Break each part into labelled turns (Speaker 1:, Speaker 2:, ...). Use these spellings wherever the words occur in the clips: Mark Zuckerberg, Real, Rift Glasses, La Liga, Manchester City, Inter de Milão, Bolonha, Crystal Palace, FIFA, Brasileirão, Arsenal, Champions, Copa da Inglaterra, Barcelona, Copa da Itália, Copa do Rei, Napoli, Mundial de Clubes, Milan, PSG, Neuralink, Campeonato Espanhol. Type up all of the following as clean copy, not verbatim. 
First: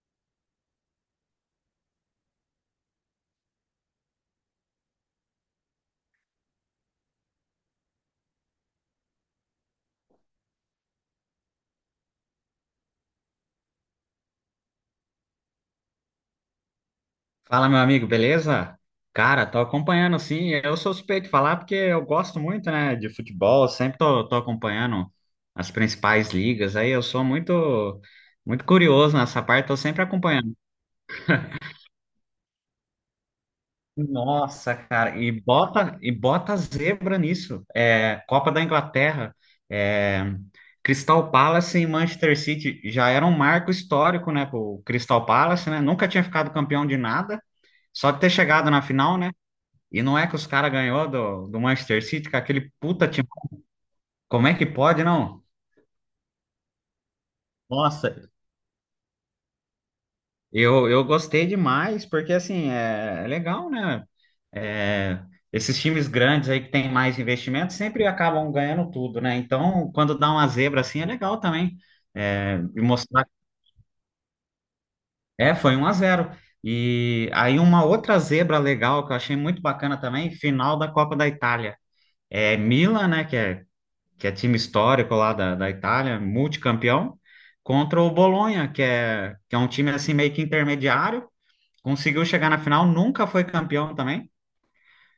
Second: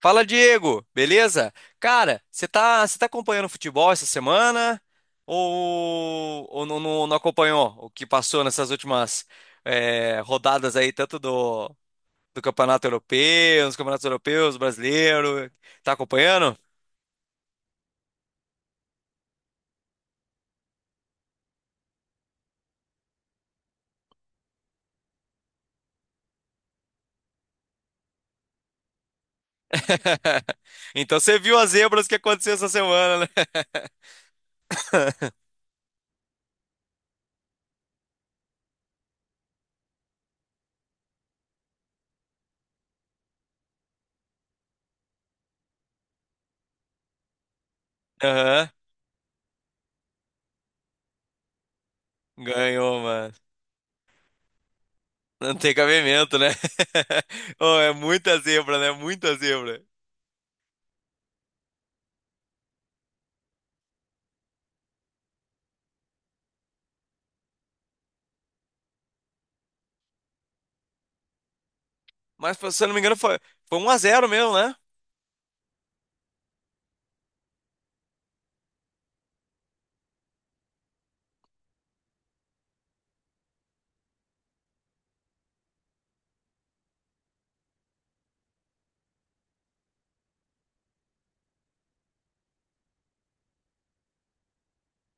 Speaker 1: Fala, Diego, beleza? Cara, você tá acompanhando futebol essa semana? Ou não acompanhou o que passou nessas últimas rodadas aí, tanto do Campeonato Europeu, dos Campeonatos Europeus, brasileiro? Tá acompanhando?
Speaker 2: Fala, meu amigo, beleza? Cara, tô acompanhando sim. Eu sou suspeito de falar porque eu gosto muito, né, de futebol, sempre tô acompanhando as principais ligas. Aí eu sou muito muito curioso nessa parte, tô sempre acompanhando.
Speaker 1: Então você viu as zebras que aconteceu essa semana, né?
Speaker 2: Nossa, cara, e bota zebra nisso. É, Copa da Inglaterra, é, Crystal Palace e Manchester City já era um marco histórico, né, pro Crystal Palace, né? Nunca tinha ficado campeão de nada, só de ter
Speaker 1: Aham,
Speaker 2: chegado na final, né? E não é que os caras ganhou do Manchester City, com aquele
Speaker 1: ganhou,
Speaker 2: puta time.
Speaker 1: mano.
Speaker 2: Como é que pode, não?
Speaker 1: Não tem cabimento, né? Oh, é
Speaker 2: Nossa.
Speaker 1: muita zebra, né? Muita zebra.
Speaker 2: Eu gostei demais, porque assim, é legal, né? É, esses times grandes aí que tem mais investimento sempre acabam ganhando tudo, né? Então, quando dá uma zebra assim, é legal também.
Speaker 1: Mas,
Speaker 2: É, e
Speaker 1: se eu não me engano,
Speaker 2: mostrar.
Speaker 1: foi 1-0 mesmo, né?
Speaker 2: É, foi 1 a 0. E aí uma outra zebra legal que eu achei muito bacana também, final da Copa da Itália. É Milan, né? Que é time histórico lá da Itália, multicampeão, contra o Bolonha, que é um time assim meio que intermediário, conseguiu chegar na final, nunca foi campeão também.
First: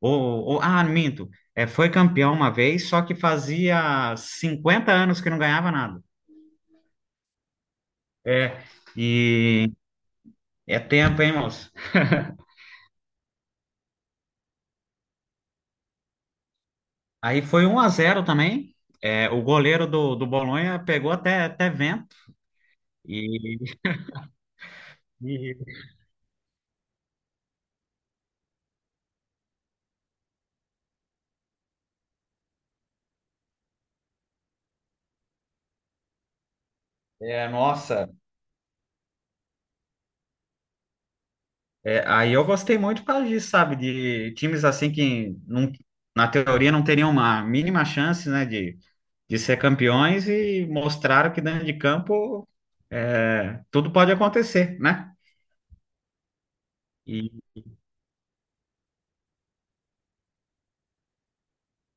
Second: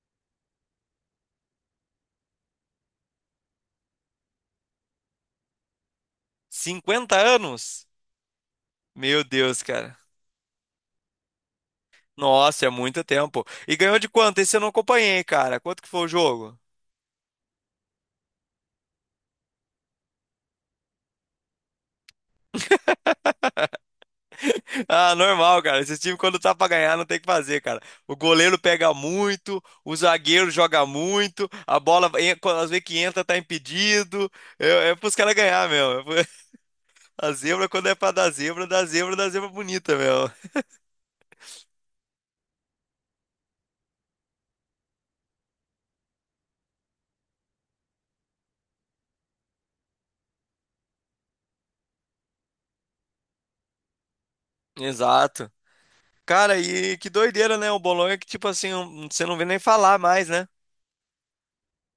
Speaker 2: Ou, ah, minto, foi campeão uma vez, só que fazia 50 anos que não ganhava nada.
Speaker 1: 50 anos?
Speaker 2: É,
Speaker 1: Meu Deus,
Speaker 2: e
Speaker 1: cara.
Speaker 2: é tempo, hein, moço?
Speaker 1: Nossa, é muito tempo. E ganhou de quanto? Esse eu não acompanhei, cara. Quanto que foi o jogo?
Speaker 2: Aí foi 1 a 0 também. É, o goleiro do Bolonha pegou até vento. E,
Speaker 1: Ah, normal,
Speaker 2: e-
Speaker 1: cara. Esse time, quando tá pra ganhar, não tem o que fazer, cara. O goleiro pega muito, o zagueiro joga muito, a bola, quando às vezes que entra, tá impedido. É pros caras ganhar, meu. A zebra, quando é
Speaker 2: Nossa.
Speaker 1: pra dar zebra, dá zebra, dá zebra bonita, meu.
Speaker 2: É, aí eu gostei muito por causa disso, sabe? De times assim que, não, na teoria, não teriam uma mínima chance, né, de ser campeões e mostraram que dentro de campo tudo pode acontecer, né?
Speaker 1: Exato. Cara, e que
Speaker 2: E
Speaker 1: doideira, né? O Bolonha que, tipo assim, um, você não vê nem falar mais, né?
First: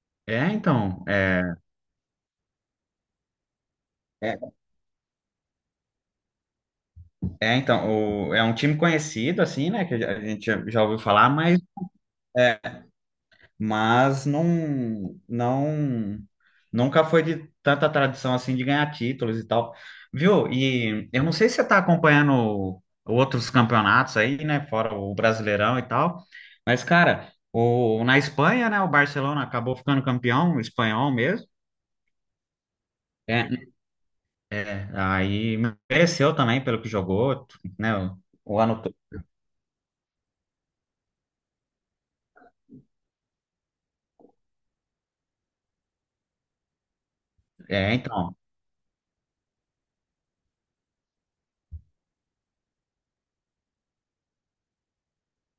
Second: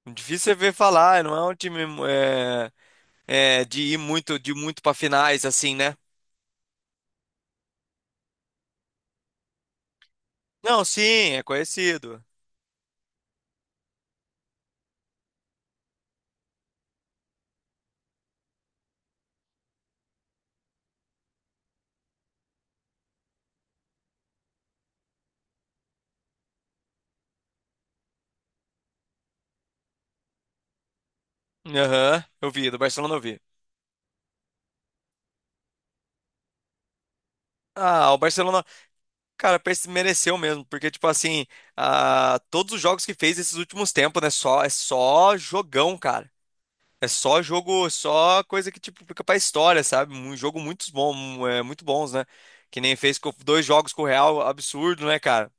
Speaker 1: Difícil você ver
Speaker 2: então,
Speaker 1: falar, não é um time é, é de ir muito
Speaker 2: é
Speaker 1: de muito para finais assim, né?
Speaker 2: então, é um time conhecido, assim, né, que a gente já
Speaker 1: Não,
Speaker 2: ouviu falar,
Speaker 1: sim, é
Speaker 2: mas.
Speaker 1: conhecido.
Speaker 2: é, mas não, não, nunca foi de tanta tradição assim de ganhar títulos e tal, viu? E eu não sei se você está acompanhando outros campeonatos aí, né, fora o Brasileirão e tal, mas cara, o, na Espanha, né, o Barcelona acabou ficando campeão espanhol mesmo.
Speaker 1: Aham, eu vi, do Barcelona eu vi.
Speaker 2: É, é, aí mereceu também pelo que jogou, né?
Speaker 1: Ah, o
Speaker 2: O
Speaker 1: Barcelona,
Speaker 2: ano, to-
Speaker 1: cara, parece que mereceu mesmo, porque tipo assim, ah, todos os jogos que fez esses últimos tempos, né, só é só jogão, cara. É só jogo,
Speaker 2: é, então,
Speaker 1: só coisa que tipo fica pra história, sabe? Um jogo muito bom, muito bons, né? Que nem fez com dois jogos com o Real, absurdo, né, cara?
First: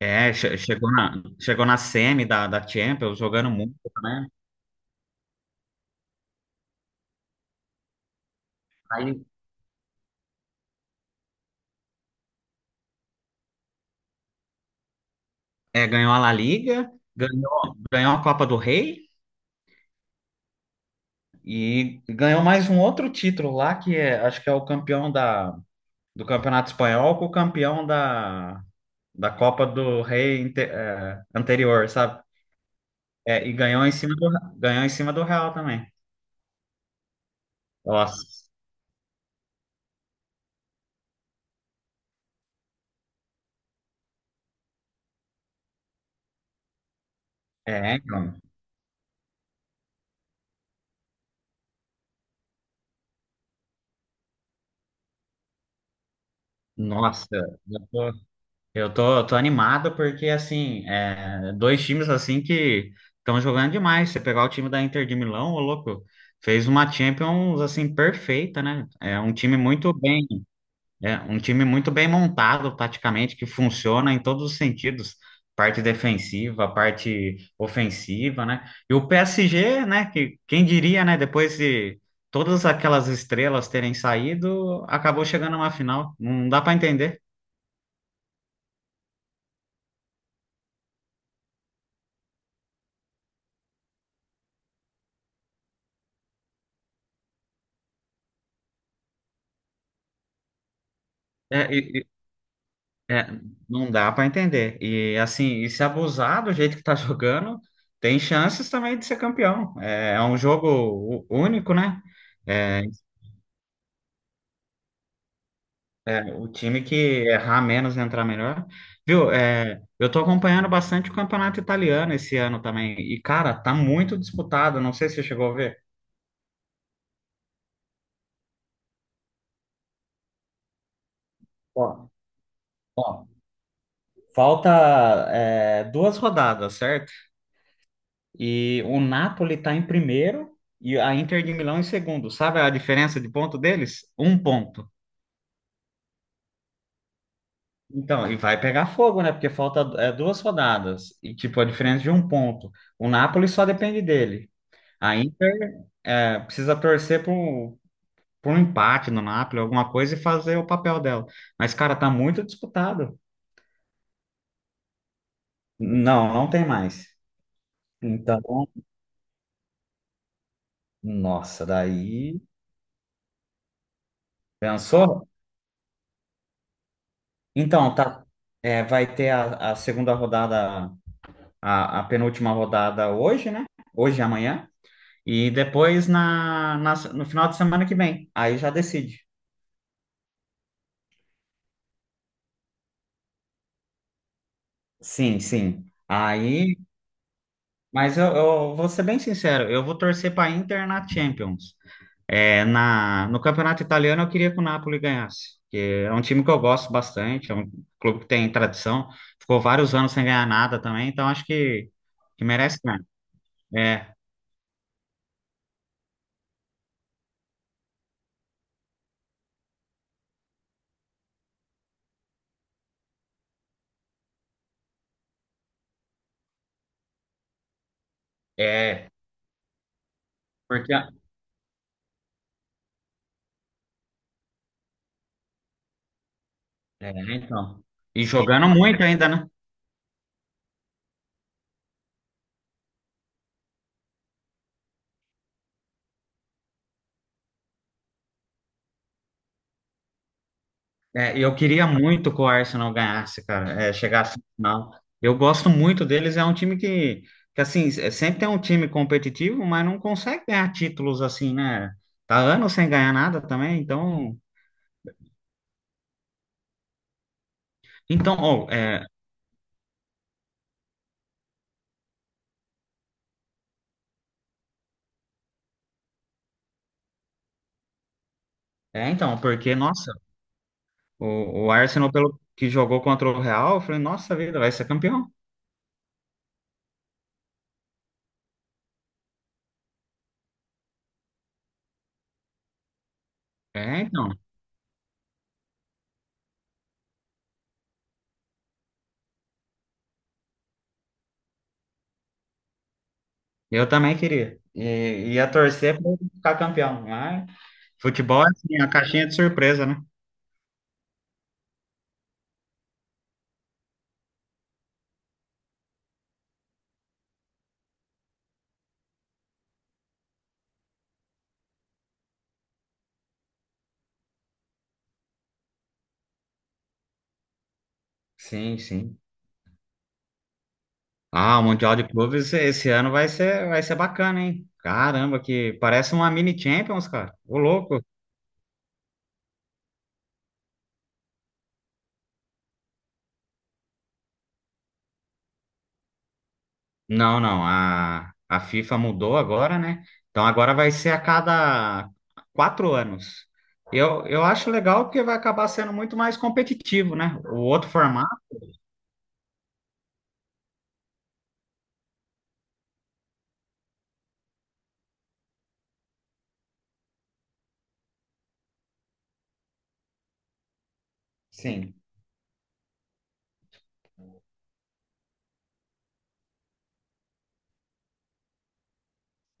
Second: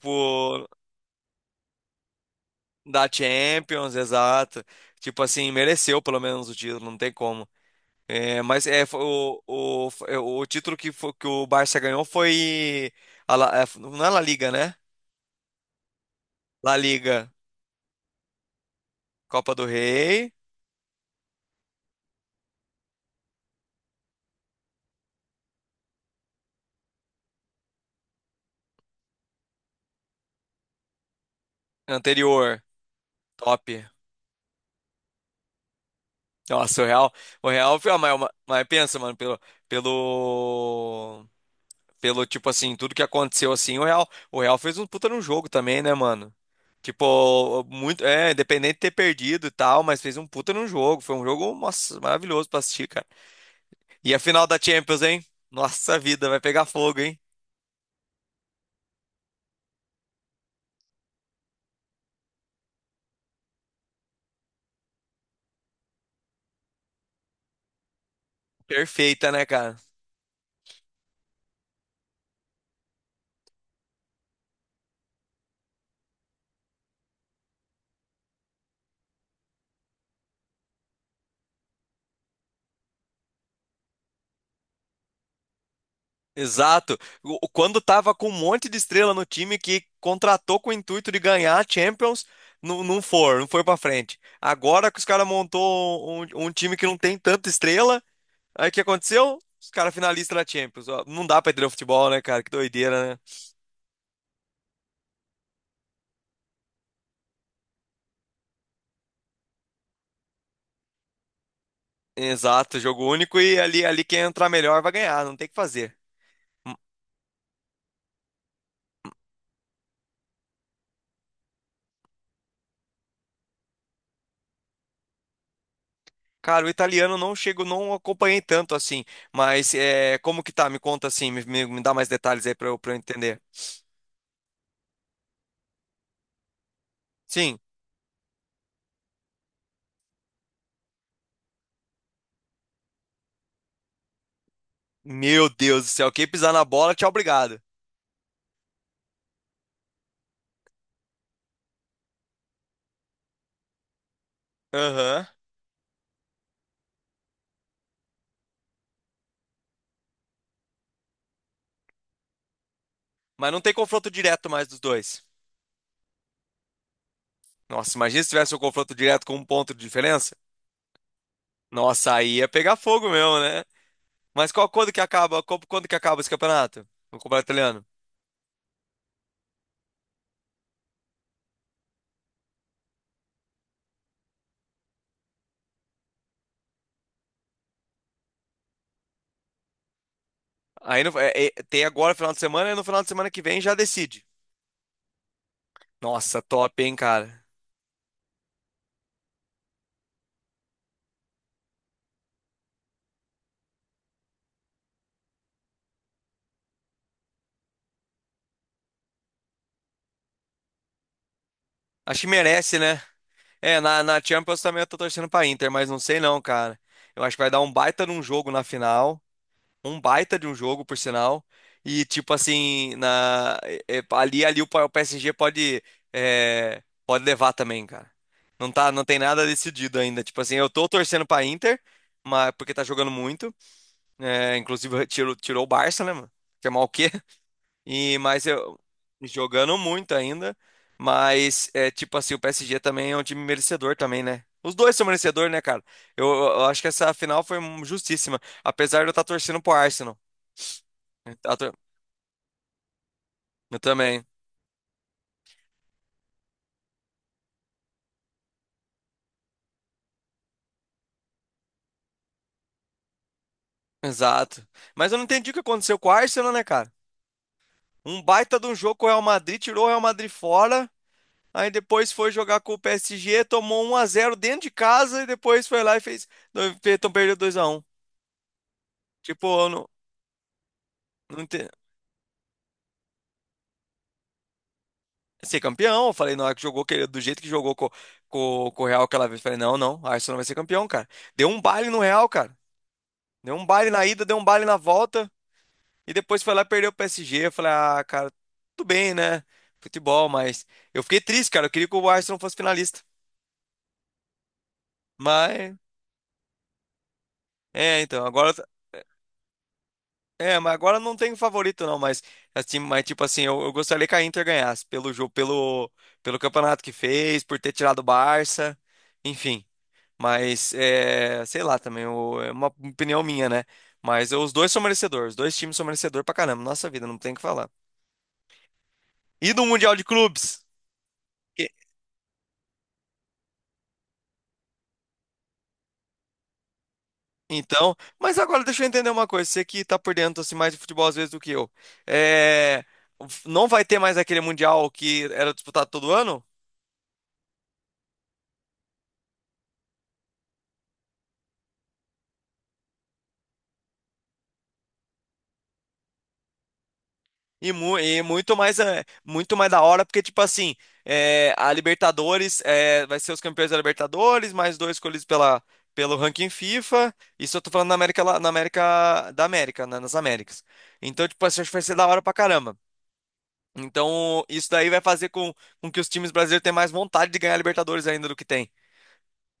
Speaker 2: é, che- Chegou na semi da
Speaker 1: da
Speaker 2: Champions, jogando muito,
Speaker 1: Champions,
Speaker 2: né?
Speaker 1: exato. Tipo assim, mereceu pelo menos o título, não tem como. É, mas foi o título que o Barça ganhou foi a não é La Liga, né?
Speaker 2: É, ganhou a La
Speaker 1: La
Speaker 2: Liga,
Speaker 1: Liga,
Speaker 2: ganhou a Copa do Rei
Speaker 1: Copa do Rei,
Speaker 2: e ganhou mais um outro título lá, acho que é o campeão da, do Campeonato Espanhol com o campeão da Copa do Rei anterior, sabe?
Speaker 1: anterior,
Speaker 2: É, e
Speaker 1: top.
Speaker 2: ganhou em cima do Real também.
Speaker 1: Nossa, o Real foi a maior,
Speaker 2: Nossa.
Speaker 1: mas pensa, mano, pelo Pelo, tipo assim, tudo que aconteceu assim, o Real fez um puta num jogo também, né, mano? Tipo, muito,
Speaker 2: Então,
Speaker 1: independente de ter perdido e tal, mas fez um puta num jogo. Foi um jogo, nossa, maravilhoso pra assistir, cara. E a final da Champions, hein? Nossa vida, vai pegar fogo, hein?
Speaker 2: nossa. Eu tô animado porque, assim, dois times, assim, que estão jogando demais. Você pegar o time da Inter de Milão, ô louco, fez uma Champions, assim, perfeita, né? É
Speaker 1: Perfeita,
Speaker 2: um
Speaker 1: né,
Speaker 2: time
Speaker 1: cara?
Speaker 2: muito bem, é um time muito bem montado, taticamente, que funciona em todos os sentidos. Parte defensiva, parte ofensiva, né? E o PSG, né, que quem diria, né, depois de todas aquelas estrelas terem saído, acabou chegando a uma final. Não dá para
Speaker 1: Exato.
Speaker 2: entender.
Speaker 1: Quando tava com um monte de estrela no time que contratou com o intuito de ganhar a Champions, não, não foi pra frente. Agora que os caras montou um, um time que não tem tanta estrela, aí o que aconteceu? Os caras finalistas da Champions. Ó, não dá pra
Speaker 2: É,
Speaker 1: entender o futebol, né, cara? Que doideira, né?
Speaker 2: é, não dá para entender. E assim, e se abusar do jeito que tá jogando, tem chances também de ser campeão. É, é um jogo único, né?
Speaker 1: Exato,
Speaker 2: É,
Speaker 1: jogo único e ali, quem entrar melhor vai ganhar, não tem o que fazer.
Speaker 2: o
Speaker 1: Hum.
Speaker 2: time que errar menos entrar melhor. Viu? É, eu tô acompanhando bastante o campeonato italiano esse ano também. E, cara, tá muito disputado. Não sei se você chegou a ver.
Speaker 1: Cara, o italiano não chego, não acompanhei tanto assim, mas é, como que tá? Me conta assim, me, me dá mais
Speaker 2: Ó,
Speaker 1: detalhes aí pra eu
Speaker 2: ó,
Speaker 1: entender.
Speaker 2: Falta, 2 rodadas, certo?
Speaker 1: Sim,
Speaker 2: E o Napoli está em primeiro e a Inter de Milão em segundo. Sabe a diferença de ponto deles? 1 ponto.
Speaker 1: meu Deus do céu, quem pisar na bola, tchau, obrigado.
Speaker 2: Então, e vai pegar fogo, né? Porque falta 2 rodadas. E, tipo, a diferença de 1 ponto. O Napoli só depende dele. A
Speaker 1: Aham.
Speaker 2: Inter precisa torcer por um empate no Napoli, alguma coisa, e fazer o papel dela. Mas, cara, tá muito disputado.
Speaker 1: Mas não tem confronto direto mais dos dois.
Speaker 2: Não, não tem mais.
Speaker 1: Nossa, imagina se tivesse um
Speaker 2: Então,
Speaker 1: confronto direto com um ponto de diferença.
Speaker 2: nossa,
Speaker 1: Nossa, aí
Speaker 2: daí.
Speaker 1: ia pegar fogo mesmo, né? Mas
Speaker 2: Pensou?
Speaker 1: quando que acaba esse campeonato? O campeonato italiano?
Speaker 2: Então, tá. Vai ter a segunda rodada, a penúltima rodada hoje, né? Hoje e amanhã. E depois no final de semana que vem. Aí já decide.
Speaker 1: Aí, tem agora final de semana e no final de semana que vem já decide.
Speaker 2: Sim, sim.
Speaker 1: Nossa,
Speaker 2: Aí,
Speaker 1: top, hein, cara.
Speaker 2: mas eu vou ser bem sincero, eu vou torcer para Inter na Champions. É, no campeonato italiano eu queria que o Napoli ganhasse, porque é um time que eu gosto bastante, é um clube que tem tradição, ficou vários anos sem ganhar nada também, então acho que,
Speaker 1: Acho que
Speaker 2: que
Speaker 1: merece,
Speaker 2: merece
Speaker 1: né?
Speaker 2: ganhar.
Speaker 1: É, na,
Speaker 2: É,
Speaker 1: na Champions também eu tô torcendo pra Inter, mas não sei não, cara. Eu acho que vai dar um baita de um jogo na final. Um baita de um jogo, por sinal. E tipo assim, ali o o PSG pode, pode levar também, cara. Não tá, não
Speaker 2: é,
Speaker 1: tem nada decidido ainda. Tipo assim, eu tô
Speaker 2: porque
Speaker 1: torcendo pra Inter, mas, porque tá jogando muito. É, inclusive tirou o Barça, né, mano? Que é mal o quê?
Speaker 2: então.
Speaker 1: E,
Speaker 2: E
Speaker 1: mas
Speaker 2: jogando
Speaker 1: eu
Speaker 2: muito ainda, né?
Speaker 1: jogando muito ainda. Mas é tipo assim, o PSG também é um time merecedor também, né? Os dois são merecedores, né, cara? Eu acho que essa final foi justíssima. Apesar de eu estar torcendo pro Arsenal. Eu
Speaker 2: É, eu
Speaker 1: tá tor-
Speaker 2: queria muito que o Arsenal ganhasse, cara,
Speaker 1: eu também.
Speaker 2: chegasse no final. Eu gosto muito deles, é um time que assim, sempre é um time competitivo, mas não consegue ganhar títulos assim, né? Tá anos sem ganhar nada também, então.
Speaker 1: Exato. Mas eu não entendi o que aconteceu com o Arsenal, né, cara? Um
Speaker 2: Então,
Speaker 1: baita de
Speaker 2: oh,
Speaker 1: um jogo com o Real Madrid, tirou o Real Madrid fora. Aí depois foi jogar com o PSG, tomou 1-0 dentro de casa e depois foi lá e fez. Então perdeu 2-1.
Speaker 2: então,
Speaker 1: Tipo, eu
Speaker 2: porque,
Speaker 1: não,
Speaker 2: nossa,
Speaker 1: não
Speaker 2: o,
Speaker 1: ente-
Speaker 2: o Arsenal, pelo que jogou contra o Real, eu falei, nossa vida, vai ser campeão.
Speaker 1: ser campeão. Eu falei, na hora que jogou, do jeito que jogou com, com o Real aquela vez, eu falei, não, não, a Arsenal vai ser campeão, cara. Deu um baile no Real, cara. Deu um baile
Speaker 2: É,
Speaker 1: na ida,
Speaker 2: então,
Speaker 1: deu um baile na volta. E depois foi lá e perdeu o PSG. Eu falei, ah, cara, tudo bem, né? Futebol, mas. Eu fiquei triste, cara. Eu queria que o Arsenal fosse finalista.
Speaker 2: eu também queria. E ia
Speaker 1: Mas.
Speaker 2: torcer para ficar campeão, mas
Speaker 1: É, então,
Speaker 2: futebol é
Speaker 1: agora.
Speaker 2: assim, a caixinha de surpresa, né?
Speaker 1: É, mas agora não tem favorito, não. Mas, assim, tipo assim, eu gostaria que a Inter ganhasse pelo jogo, pelo, campeonato que fez, por ter tirado o Barça. Enfim. Mas, sei lá também, é uma opinião minha, né? Mas os dois são merecedores, os dois times são merecedores pra caramba, nossa vida, não tem o que falar.
Speaker 2: Sim, sim.
Speaker 1: E do Mundial de Clubes?
Speaker 2: Ah, o
Speaker 1: E-
Speaker 2: Mundial de Clubes esse ano vai ser bacana, hein? Caramba, que parece uma mini Champions, cara. Ô,
Speaker 1: Então,
Speaker 2: louco.
Speaker 1: mas agora deixa eu entender uma coisa, você que tá por dentro assim, mais de futebol às vezes do que eu. É, não vai ter mais aquele Mundial que era disputado todo ano?
Speaker 2: Não, não, a FIFA mudou agora, né? Então agora vai ser a cada 4 anos. Eu acho legal porque vai acabar sendo muito mais competitivo, né? O
Speaker 1: E,
Speaker 2: outro
Speaker 1: mu- e
Speaker 2: formato.
Speaker 1: muito mais muito mais da hora, porque, tipo assim, a Libertadores vai ser os campeões da Libertadores, mais dois escolhidos pelo ranking FIFA. Isso eu tô falando na América, na América da América, né, nas Américas. Então, tipo assim, acho que vai ser
Speaker 2: Sim.
Speaker 1: da hora pra caramba. Então, isso daí vai fazer com, que os times brasileiros tenham mais vontade de ganhar a Libertadores ainda do que tem.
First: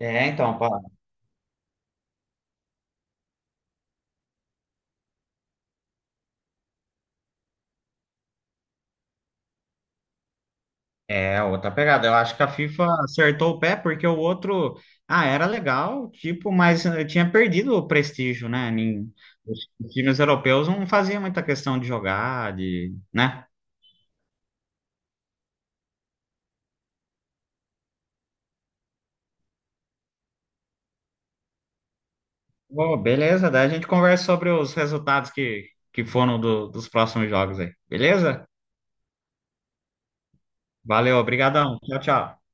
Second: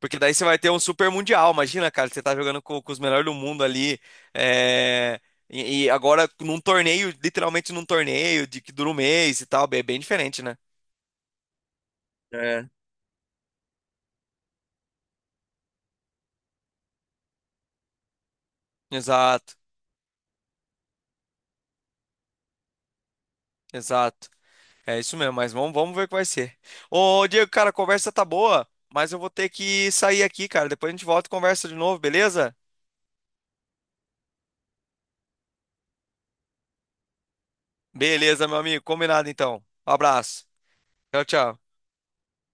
Speaker 1: Porque daí você vai
Speaker 2: então,
Speaker 1: ter um super mundial. Imagina, cara, você tá jogando com os melhores do mundo ali. é, E, agora num torneio, literalmente num torneio de que dura um mês e tal. É bem diferente, né?
Speaker 2: é outra pegada. Eu acho que a
Speaker 1: É.
Speaker 2: FIFA acertou o pé porque o outro, ah, era legal, tipo, mas tinha perdido o prestígio, né?
Speaker 1: Exato,
Speaker 2: Os times europeus não faziam muita questão de jogar, de, né?
Speaker 1: exato. É isso mesmo, mas vamos ver o que vai ser. Ô, Diego, cara, a conversa tá boa, mas eu vou ter que sair aqui, cara. Depois a gente volta e conversa de novo, beleza?
Speaker 2: Ô, beleza, daí a gente conversa sobre os resultados que foram dos próximos jogos aí.
Speaker 1: Beleza,
Speaker 2: Beleza?
Speaker 1: meu amigo. Combinado então. Um abraço.
Speaker 2: Valeu,
Speaker 1: Tchau, tchau.
Speaker 2: obrigadão. Tchau, tchau.